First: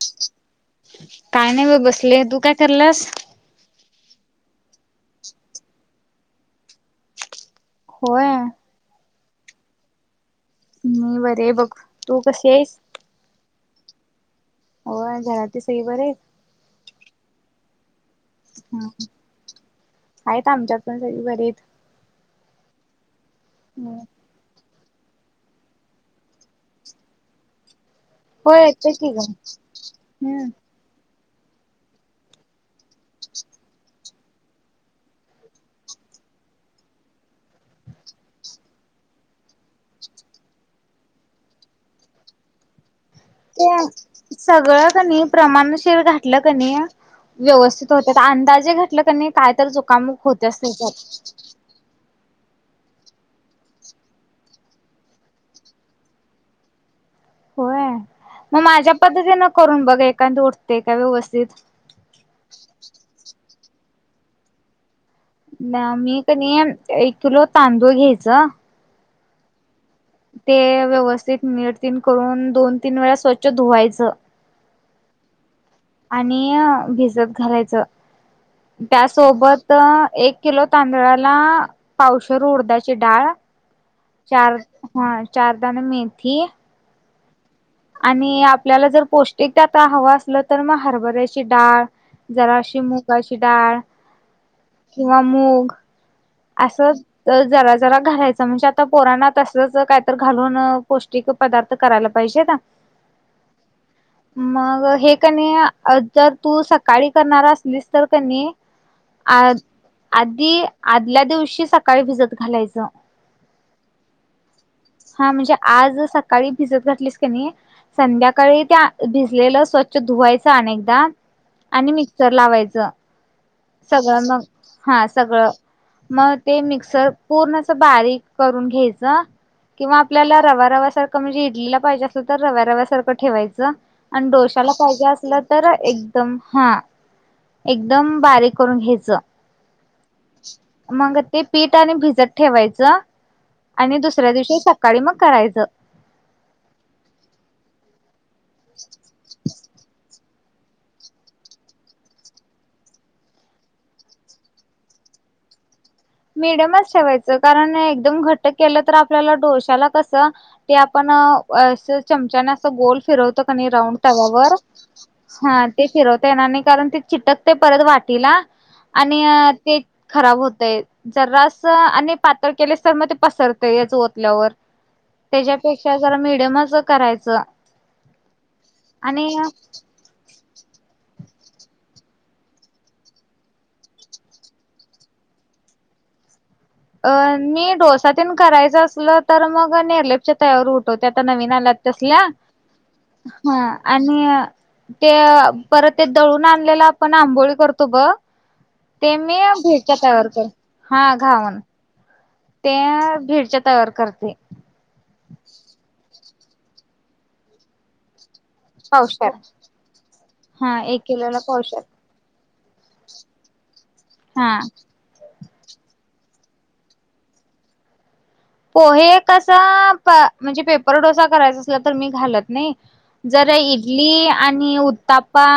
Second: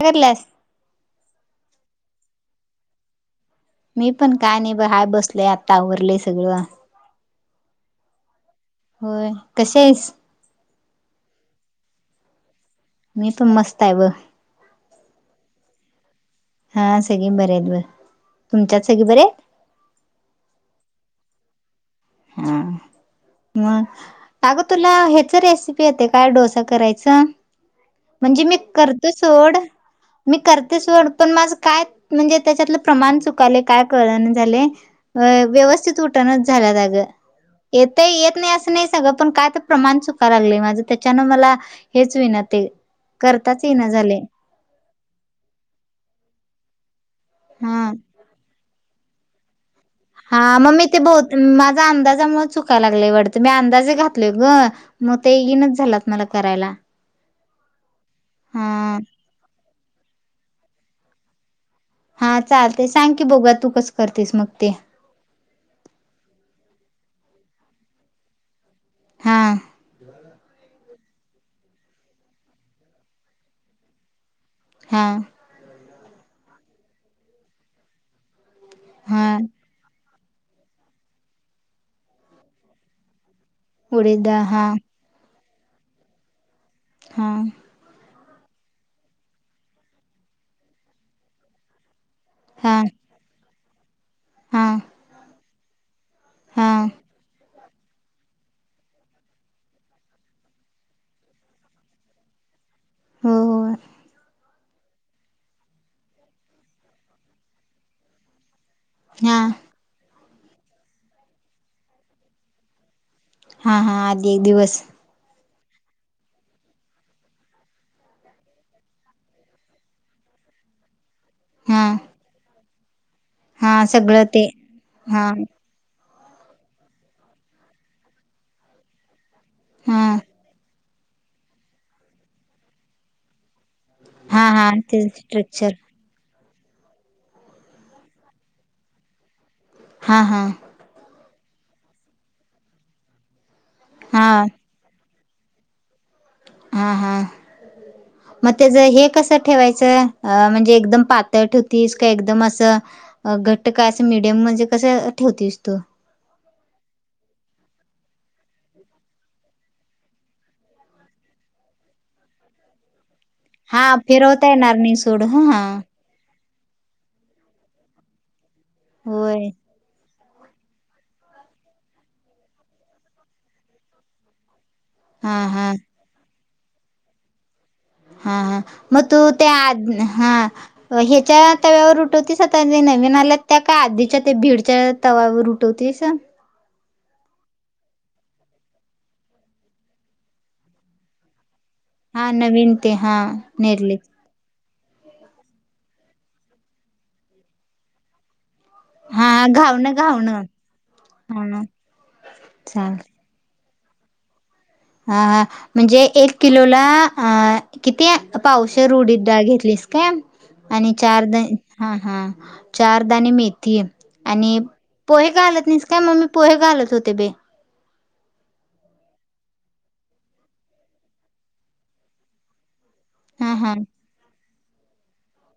काय करल्यास? काय नाही व बस पिले तू काय करल्यास,? मी पण काय नाही बघ हाय बसलय आत्तावरलेय सगळं होय. होय कशी हायस? मी बरे बघ. तू कशी हायस? मी पण मस्त आहे ब हो घरात सगळी बरी हायत? हा सगळे बर आहेत ब. ह आहेत आमच्यात पण. बरीयत. हा ह आग तुला ह्याचा रेसिपी येते काय? डोसा करायचा. म्हणजे हो मी येते की करते ग सोड, मी हम्म करते सोड. पण माझं काय म्हणजे त्याच्यातलं प्रमाण चुकाले काय कळण न झाले व्यवस्थित उठेणाच झालंय अगं. येतंय, येत नाही असं नाही सगं पण काय तर प्रमाण चुका लागलं माझं त्याच्यानं मला हेच विना ते. करताच येईना झालय. ते सगळं.. क नाही प्रमाणशीर घातलं क नी हा व्यवस्थित होत्यात अंदाजे [unintelligible] काय तर चुकामुक हां, होत्याच मग मी त्याच्यात. ते ब माझ्या अंदाजामुळे चुक लागले वाढतं मी अंदाजे घातलं गं, मग ते येईनाच झालात मला करायला. होय? मग माझ्या हा. पद्धतीनं करून बघा एखादं उठतेय का व्यवस्थित. हां चालते, सांग की बघुयात तू कसं करतेस मग ते ना मी कनई एक किलो तांदूळ घ्यायचं, हां ते व्यवस्थित नीट तेन करून दोन-तीन वेळा स्वच्छ धुवायचं, हां. आणि भिजत घालायचं. त्या हा सोबत एक किलो तांदळाला पावशेर उडदाची डाळ उडीद डाळ चार हा हां. चारदाना मेथी, हं. आणि आपल्याला जर पौष्टिक त्यात हवं असलं तर मग हरभऱ्याची डाळ, जरा हा अशी मुगाची डाळ, हा किंवा मुग हा असं जरा.. जरा घालायचं म्हणजे आता पोरांना तसलच काहीतरी घालून पौष्टिक पदार्थ करायला पाहिजे ना? हो, होय. मग हे कनी जर तू सकाळी करणार असलीस तर कनी.. हां आधी.. आदल्या दिवशी सकाळी भिजत घालायचं. हां हां आधी एक दिवस. म्हणजे आज सकाळी भिजत घातलीस की नाही, संध्याकाळी त्या भिजलेलं स्वच्छ धुवायचं अनेकदा.. हा आणि मिक्सर लावायचं. हा सगळं ते हा मग ते मिक्सर पूर्णअस बारीक करून घ्यायचं किंवा हा आपल्याला रवा रवा सारखं म्हणजे इडलीला पाहिजे असलं तर रव्या रव्या सारखं ठेवायचं आणि हा हा डोश्याला ते पाहिजे असलं स्ट्रक्चर तर एकदम हा एकदम बारीक करून घ्याचं हा हा मग ते पीठ आणि भिजत ठेवायचं आणि हा दुसऱ्या दिवशी सकाळी मग, करायचं हा हा मग त्याच हे कसं ठेवायचं? अ म्हणजे एकदम पातळ ठेवतीस, का एकदम असं घट्ट का, असं मीडियम म्हणजे कसं ठेवतीस तू? मिडियमच ठेवायचं, कारण एकदम घटक केलं तर आपल्याला डोश्याला कसं ते... आपण अस चमचाने असं गोल फिरव हा राऊंड फिरवता तव्यावर येणार नाही सोड हं हा हां. ते फिरवता येणार नाही कारण ते चिटकतय परत वाटीला आणि होय. अ ते खराब होतय जरास आणि पातळ केलीस तर मग ते पसरत्यच वतल्यावर हां हां. त्याज्यापेक्षा जरा मिडियमच कस करायचं? हा हा मग तू आणि त्या आ हा ह्याच्या तव्यावर उठवतीस आता नवीन आल्या त्या काय आधीच्या ते भीडच्या तवावर उठवतीस अ मी डोसातन करायचं असलं तर मग नेरलेपच्या तयावर उठवते आता नवीन आल्यात तसल्या हां नवीन ते हां हा नेरलेत. आणि ते परत ते दळून आणलेलं आपण आंबोळी करतो ब ते हां मी हां. घावणं भिडच्या तव्यावर घावणं. कर हां घावन. ते भिडच्या तव्यावर करते. हां हां म्हणजे एक किलोला अ किती? पावशेर उडीदडाळ घेतलीस काय? हा आणि एक किलोला चारदा पावशेर हां हां चारदाणे मेथी हा आणि पोहे घालत नाहीस का? मग मी पोहे घालत होते बाई. पोहे कसं प म्हणजे पेपर डोसा करायचा असला तर मी घालत नाही. जर हा हा इडली आणि उत्तप्पा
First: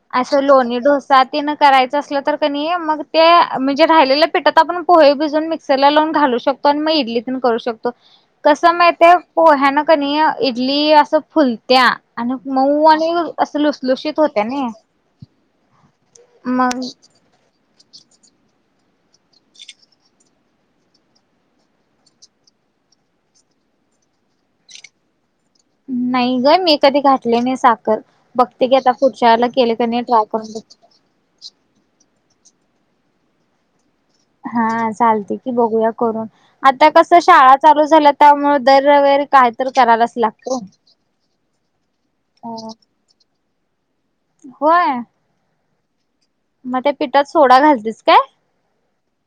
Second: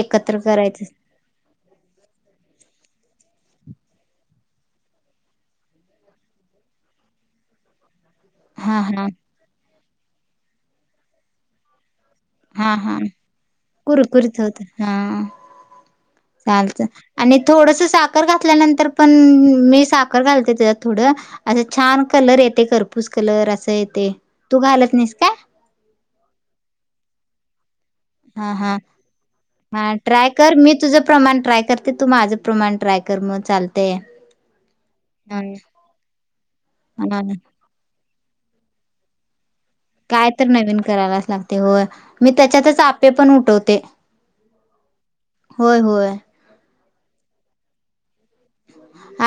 एकत्र असं लोणी करायचं डोसा तेन करायचं असलं तर क नई मग ते म्हणजे राहिलेल्या पिठात आपण पोहे भिजून मिक्सरला लावून घालू शकतो आणि म इडलीत करू शकतो. कसं हा हा माहितेय पोह्यानं क नाही इडली असं फुलत्या. आणि हा मऊ हा आणि असं लुसलुशीत होत्या नाई. चालतं आणि थोडसं साखर घातल्यानंतर पण मी साखर घालते त्याच्यात थोडं, असं छान कलर येते करपूस कलर असं येतंय तू घालत नाहीस का? नाही गं मी कधी घातले नाही सा हां हां हां कणी ट्राय करून कर मी बघते तुझं प्रमाण ट्राय करते तू माझं प्रमाण ट्राय कर मग चाल. हां चालतंय की बघूया करून. आता कसं हा शाळा चालू झाल्यात त्यामुळे दर रविवारी काय तर करायलाच काय तर लागतय. नवीन करायलाच लागतंय होय मी त्याच्यातच आप्पे पण उठव ते. होय? होय होय. मग त्या पीठात सोडा घालतीस काय?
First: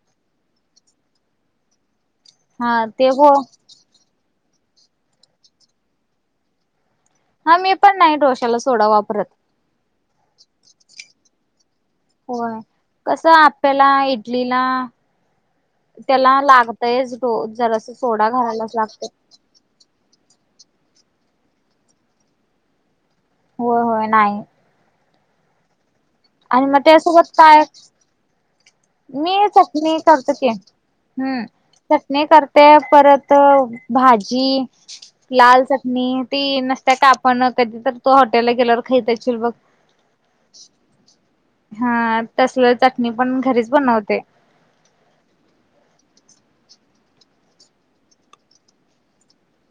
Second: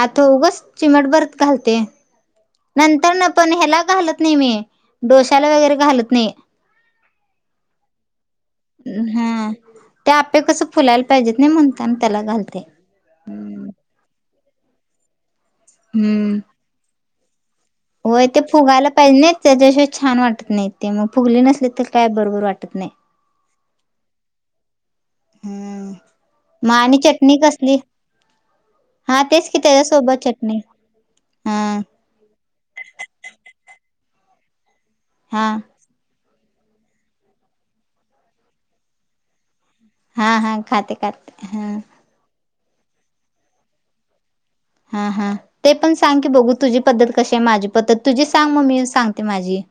आता उगच चिमटभर घालते. हा ते नंतरन हो पण ह्याला घालत नाही मी. डोशाला वगैरे घालत नाही. हां मी पण नाही डोशाला सोडा वापरत. हा. ते आप्पे कसं फुलायला पाहिजेत नाही म्हणू होय कसय आपल्याला ई लीना त्याला लागतयच हो. वय ते फुगायला पाहिजे नाही, त्याच्याशिवाय छान वाटत नाही. ते मग फुगले नसले तर काय बरोबर वाटत नाही. होय होय नाही. हम्म. आणि मग म तेज्या सोबत चटणी काय? कसली? हा मी तेच की चटणी त्याच्यासोबत करतो की, चटणी हम्म हा चटणी करते परत भाजी हा लाल चटणी ती नसत्या का आपण कधी तर तु हॉटेलला गेल्यावर खाइत अशील बघ. हा, हा खाते, खाते हा. तसल चटणी पण घरीच बनवते हा हा ते पण सांग की, बघू तुझी पद्धत कशीय, माझी पद्धत तुझी सांग म मी सांगते माझी.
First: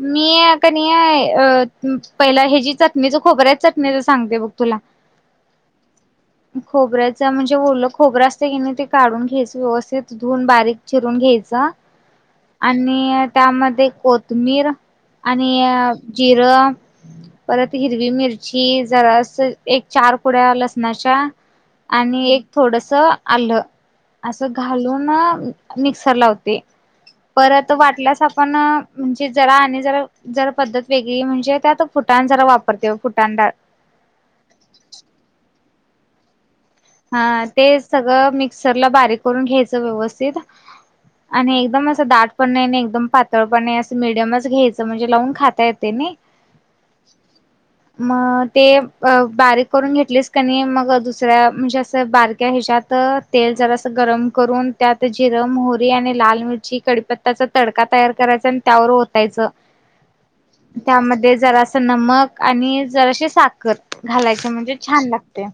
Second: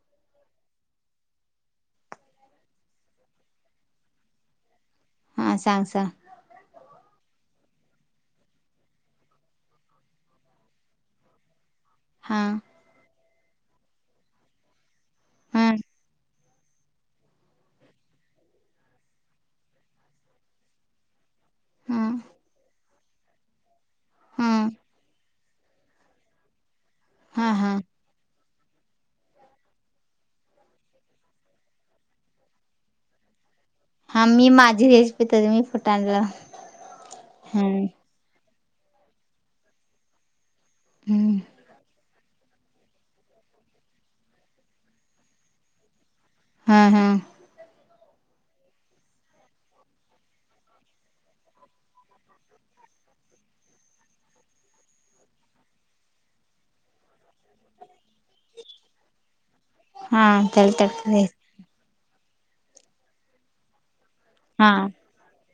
मी कनी अ पहिला हेजी चटणीच खोबऱ्याच्या चटणीच सांगते बग तुला. हा सांग सांग खोबऱ्याचा म्हण ते ओल खोबरं असतंय कनी ते काढून घ्यायचं, व्यवस्थित धुन बारीक चिरून घ्यायच. हा आणि त्यामध्ये कोत मीर आणि हा जिरं परत हिरवी मिरची, जरास एक चार कुड्या लसणाच्या हा आणि एक थोडस आल्ल असं हा घालूनं मिक्सर लावते हा परत हा वाटल्यास आप पण म्हणजे जरा आणि जरा जर पद्धत वेगळी म्हणजे, त्यात फुटाण जरा वापरतोय, फुटाण डाळ. हा मी माझी रेशिपीेत मी फुटाण [unintelligible] हा ते सगळं मीक सर ला बारीक करून घ्यायचं व्यवस्थित आणि एकदम असं दाट पण नई नई एकदम पातळ पण नई, असं मिडियमच घ्यायचं म्हणजे लावून खाता येतय नई. हम्म हम्म. म ते अ बारीक करून घेतलिस कनी मग दुसऱ्या म्हणजे असं बारक्या हेच्यात तेल जरासं गरम करून त्यात जिर, मोहरी आणि लाल मिरची, कडीपत्त्याचा तडका तयार करायच आणि त्यावर ओतायच हा त्याला तर त्यामध्ये जरासं नमक आणि जराशी साखर. घालायचे हा म्हणजे छान लागतय.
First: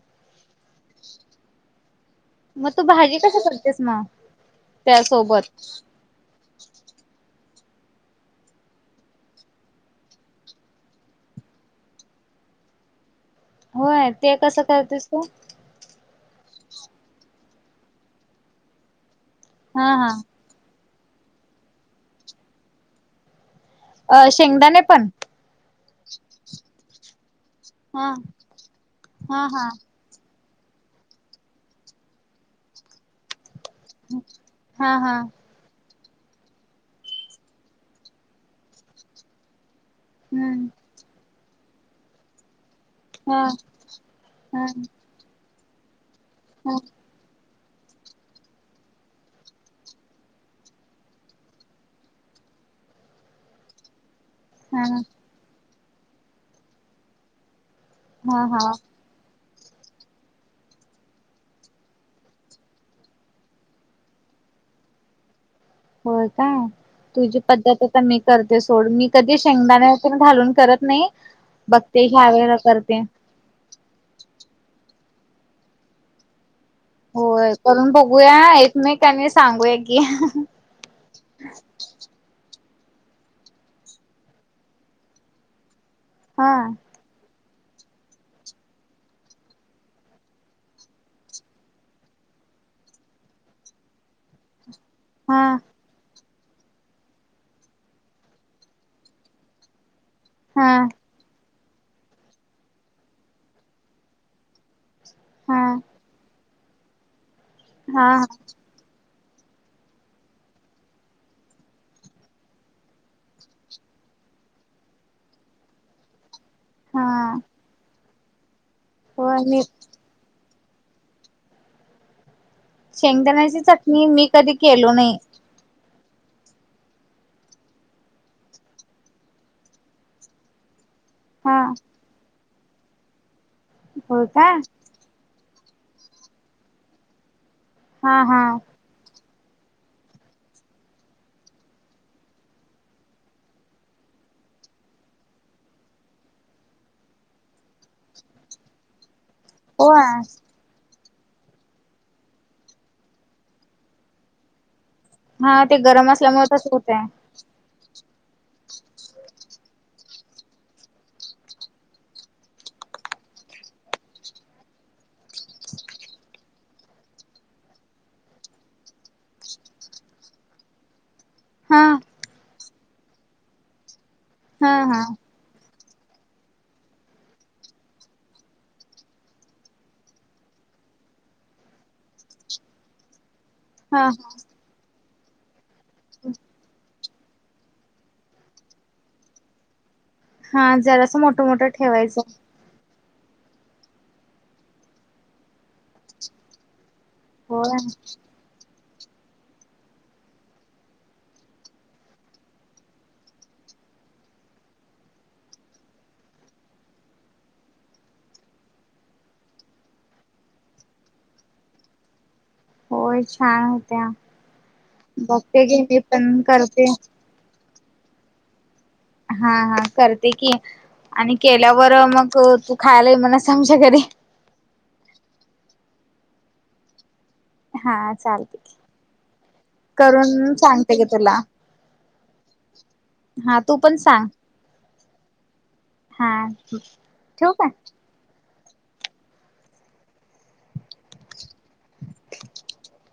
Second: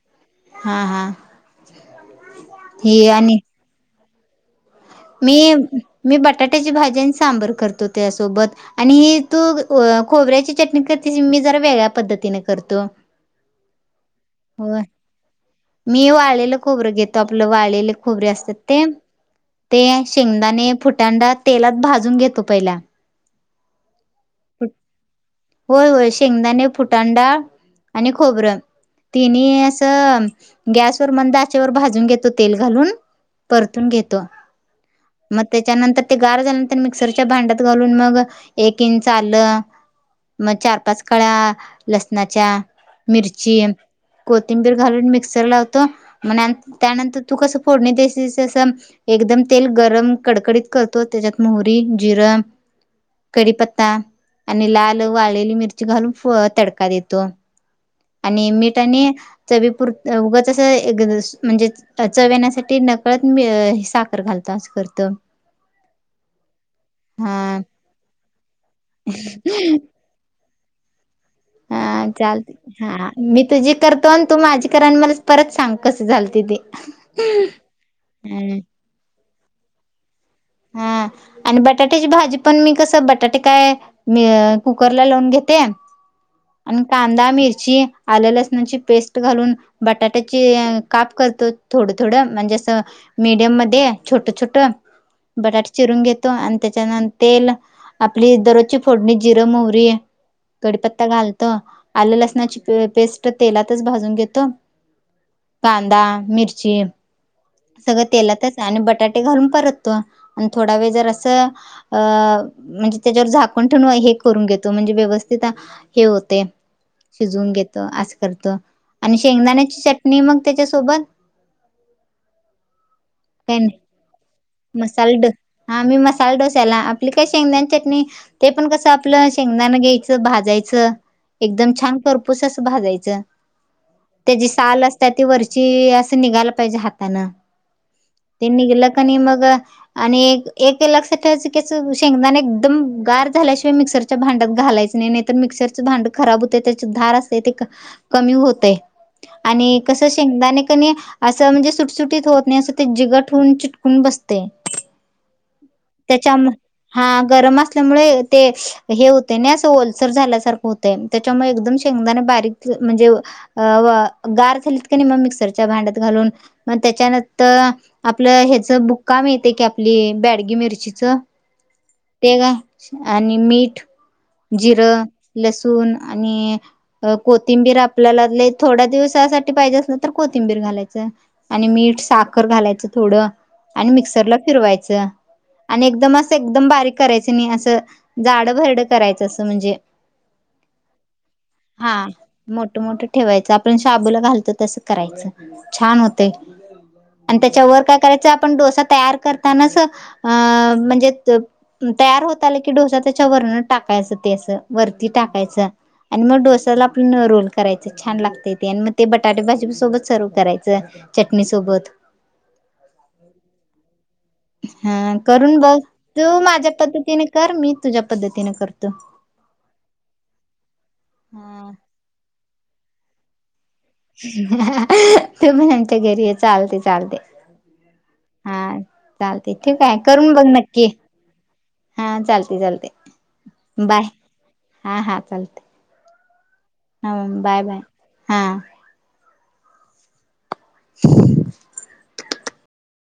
हा हा. म तू ही भाजी आणि कस करतीस मग? मी त्यासोबत मी बटाट्याची भाजी आणि सांबर करतो. त्यासोबत आणि तू व खोबऱ्याची चटणी करतीस मी जरा वेगळ्या पद्धतीने करतो. होय ते कसं हो करतेस तू? मी वाळेलेल खोबरं घेतो आपलं वाळेले खोबरे असतात ते. ते हा शेंगदाणे, फुट त्या तेलात भाजून घेतो पहिला. अ शेंगदाणे पण. होय होय. शेंगदाणे, फुटाणेडाळ. आणि हा खोबरं तिनि हा हा असं गॅसवर मंद आचेवर भाजून घेतो तेल घालून. परतून घेतो. हा हा मग त्याच्यानंतर ते गार झाल्यानंतर मिक्सरच्या भांड्यात घालून, मग एक चाल. मग हम्म चार, पाच कळ्या लसणाच्या, हा मिरची, हा हा कोथिंबीर घालून मिक्सर लाव तो म त्यानंतर तू कसं? फोडणी ते अस अस एकदम तेल गरम कडकडीत करतो, त्याच्यात मोहरी, जिर, कडि ता आणि हा लाल वाळलेली मिर घालून तडका देतो. हा आणि हा मीठ आणि चवीपुरत उगंच अस म्हणजे चव येण्यासाठी नकळत मी साखर घालतो अस करतो. होय काय तुझी हा पद्धत आता मी ते सोडून मी कधी शेंगदाणे तेन घालून करत नाही. हा बघते ह्या चालते वेळेला करते. हा मी तुझी करतो. तू माझी कर आणि मला परत सांग कस झालतेि ते होय करून बघूया हम्म एकमेकांनी सांगूया की हा आणि बटाट्याची भाजी पण मी कस बटाटे काय मी कुकर ला लावून घेते. हा आणि कांदा मिरची ह्याची आल लसनाची पेस्ट घालून बटाट्याची काप करतो थोड थोड, म्हणजे अस मिडीयम मध्ये छोट छोट हा बटाट चिरून घेत. आणि त्याच्यानंतर तेल आपली दररोजची फोडणी जिरं मोहरी हा कडीपत्ता घालत. आलं लसणाची पेस्ट तेलातच भाजून घेतो. हा कांदा मिर्च चे सगळं हा तेलातच आणि बटाट ते घालून परत. आणि थोडा वेळ जर असं अ म्हणजे त्याच्यावर झाकण ठेव हे करून घेतो म्हणजे व्यवस्थित हे होते. हा शिजवून घेत असे करतो. आणि हो मी शेंगदाण्याची चटणी मग त्यांच्यासोबत शेंगदाणाची चटणी मिक्स मसाल हा मी मसाला साल डोस्याला आपली काय शेंगदाान चटणी ते पण कसं आपलं शेंगदाान घ्यायचं भाजायचं. हा एकदम छान करतो. पुसद भाजायचं. हो त्याची का साल असत ती वरची असं निघाला पाहिजे हाताानं हा हा ते निघाले की मग आणि एक लगच शेंगदाणे एकदम गार झाल्याशिवाय मिक्सरच्या भांड्यात घालायचं नाही नाहीतर मिक्सरच भांड खराब होत. त्याची धार असते ते कमी होतं. आणि हो कस शेंगदाणे कणे असं म्हणजे सुटसुटीत होत नाही असं ते जिगट होून चिटकून बसत ते. हा ते गरम असल्यामुळे त्यांच्यामुळे तस होतय हा गरम असल्यामुळे ते हे होते ना अस ओलसर झाल्यासारखं होतय त्याच्यामुळे एकदम शेंगदाणे बारीक म्हणजे गार झालीत का नाही मग मिक्सरच्या भांड्यात घालून मग त्याच्यानंतर आपलं ह्याच का मिळते की आपली बेडगी मिरचीच. हा ते ग आणि मीठ हा जिर, हा लसुण लसूण आणि कोथिंबीर आपल्याला थोड्या दिवसासाठी पाहिजे असलं ना तर कोथिंबीर घालायचं आणि मीठ साखर घालायचं थोडं. आणि हा मिक्सरला फिरवायचं. आणि एकदम असं एकदम बारीक करायचं नई असं जाड भरड करायचं असं म्हणजे हा जरास मोट मोट हा ठेवायचं. मोठं मोठं ठेवायचं आपण शाबूला घालतो तस करायचं छान होतय. आणि होय त्याच्यावर काय करायचं. तसा तयार करतानाच अ म्हणजे त तयार होत आल की डोसा त्याच्या वरन टाकायचं ते अस वरती टाकायचं आणि मग डोसाला आपण रोल करायच छान लागतय ते आणि मग ते बटाटे भाजी सोबत सर्व्ह करायचं चटणी सोबत. होय छान होत्या. हा करून बघते बघ की मी पण तू माझ्या करते पद्धतीने कर मी तुज्या पद्धतीनं कर. हा हा करते की आणि हा केल्यावर मग अं तू खायला ये [inaudible] मनस [inaudible] घरी ये चालते चालते. हा चालते हा चालते [inaudible] आहे करून बघ नक्की सांगते की तुला हा चालते चालते हा तू पण बाय हा हा. हां ह बाय बाय हां [unintelligible]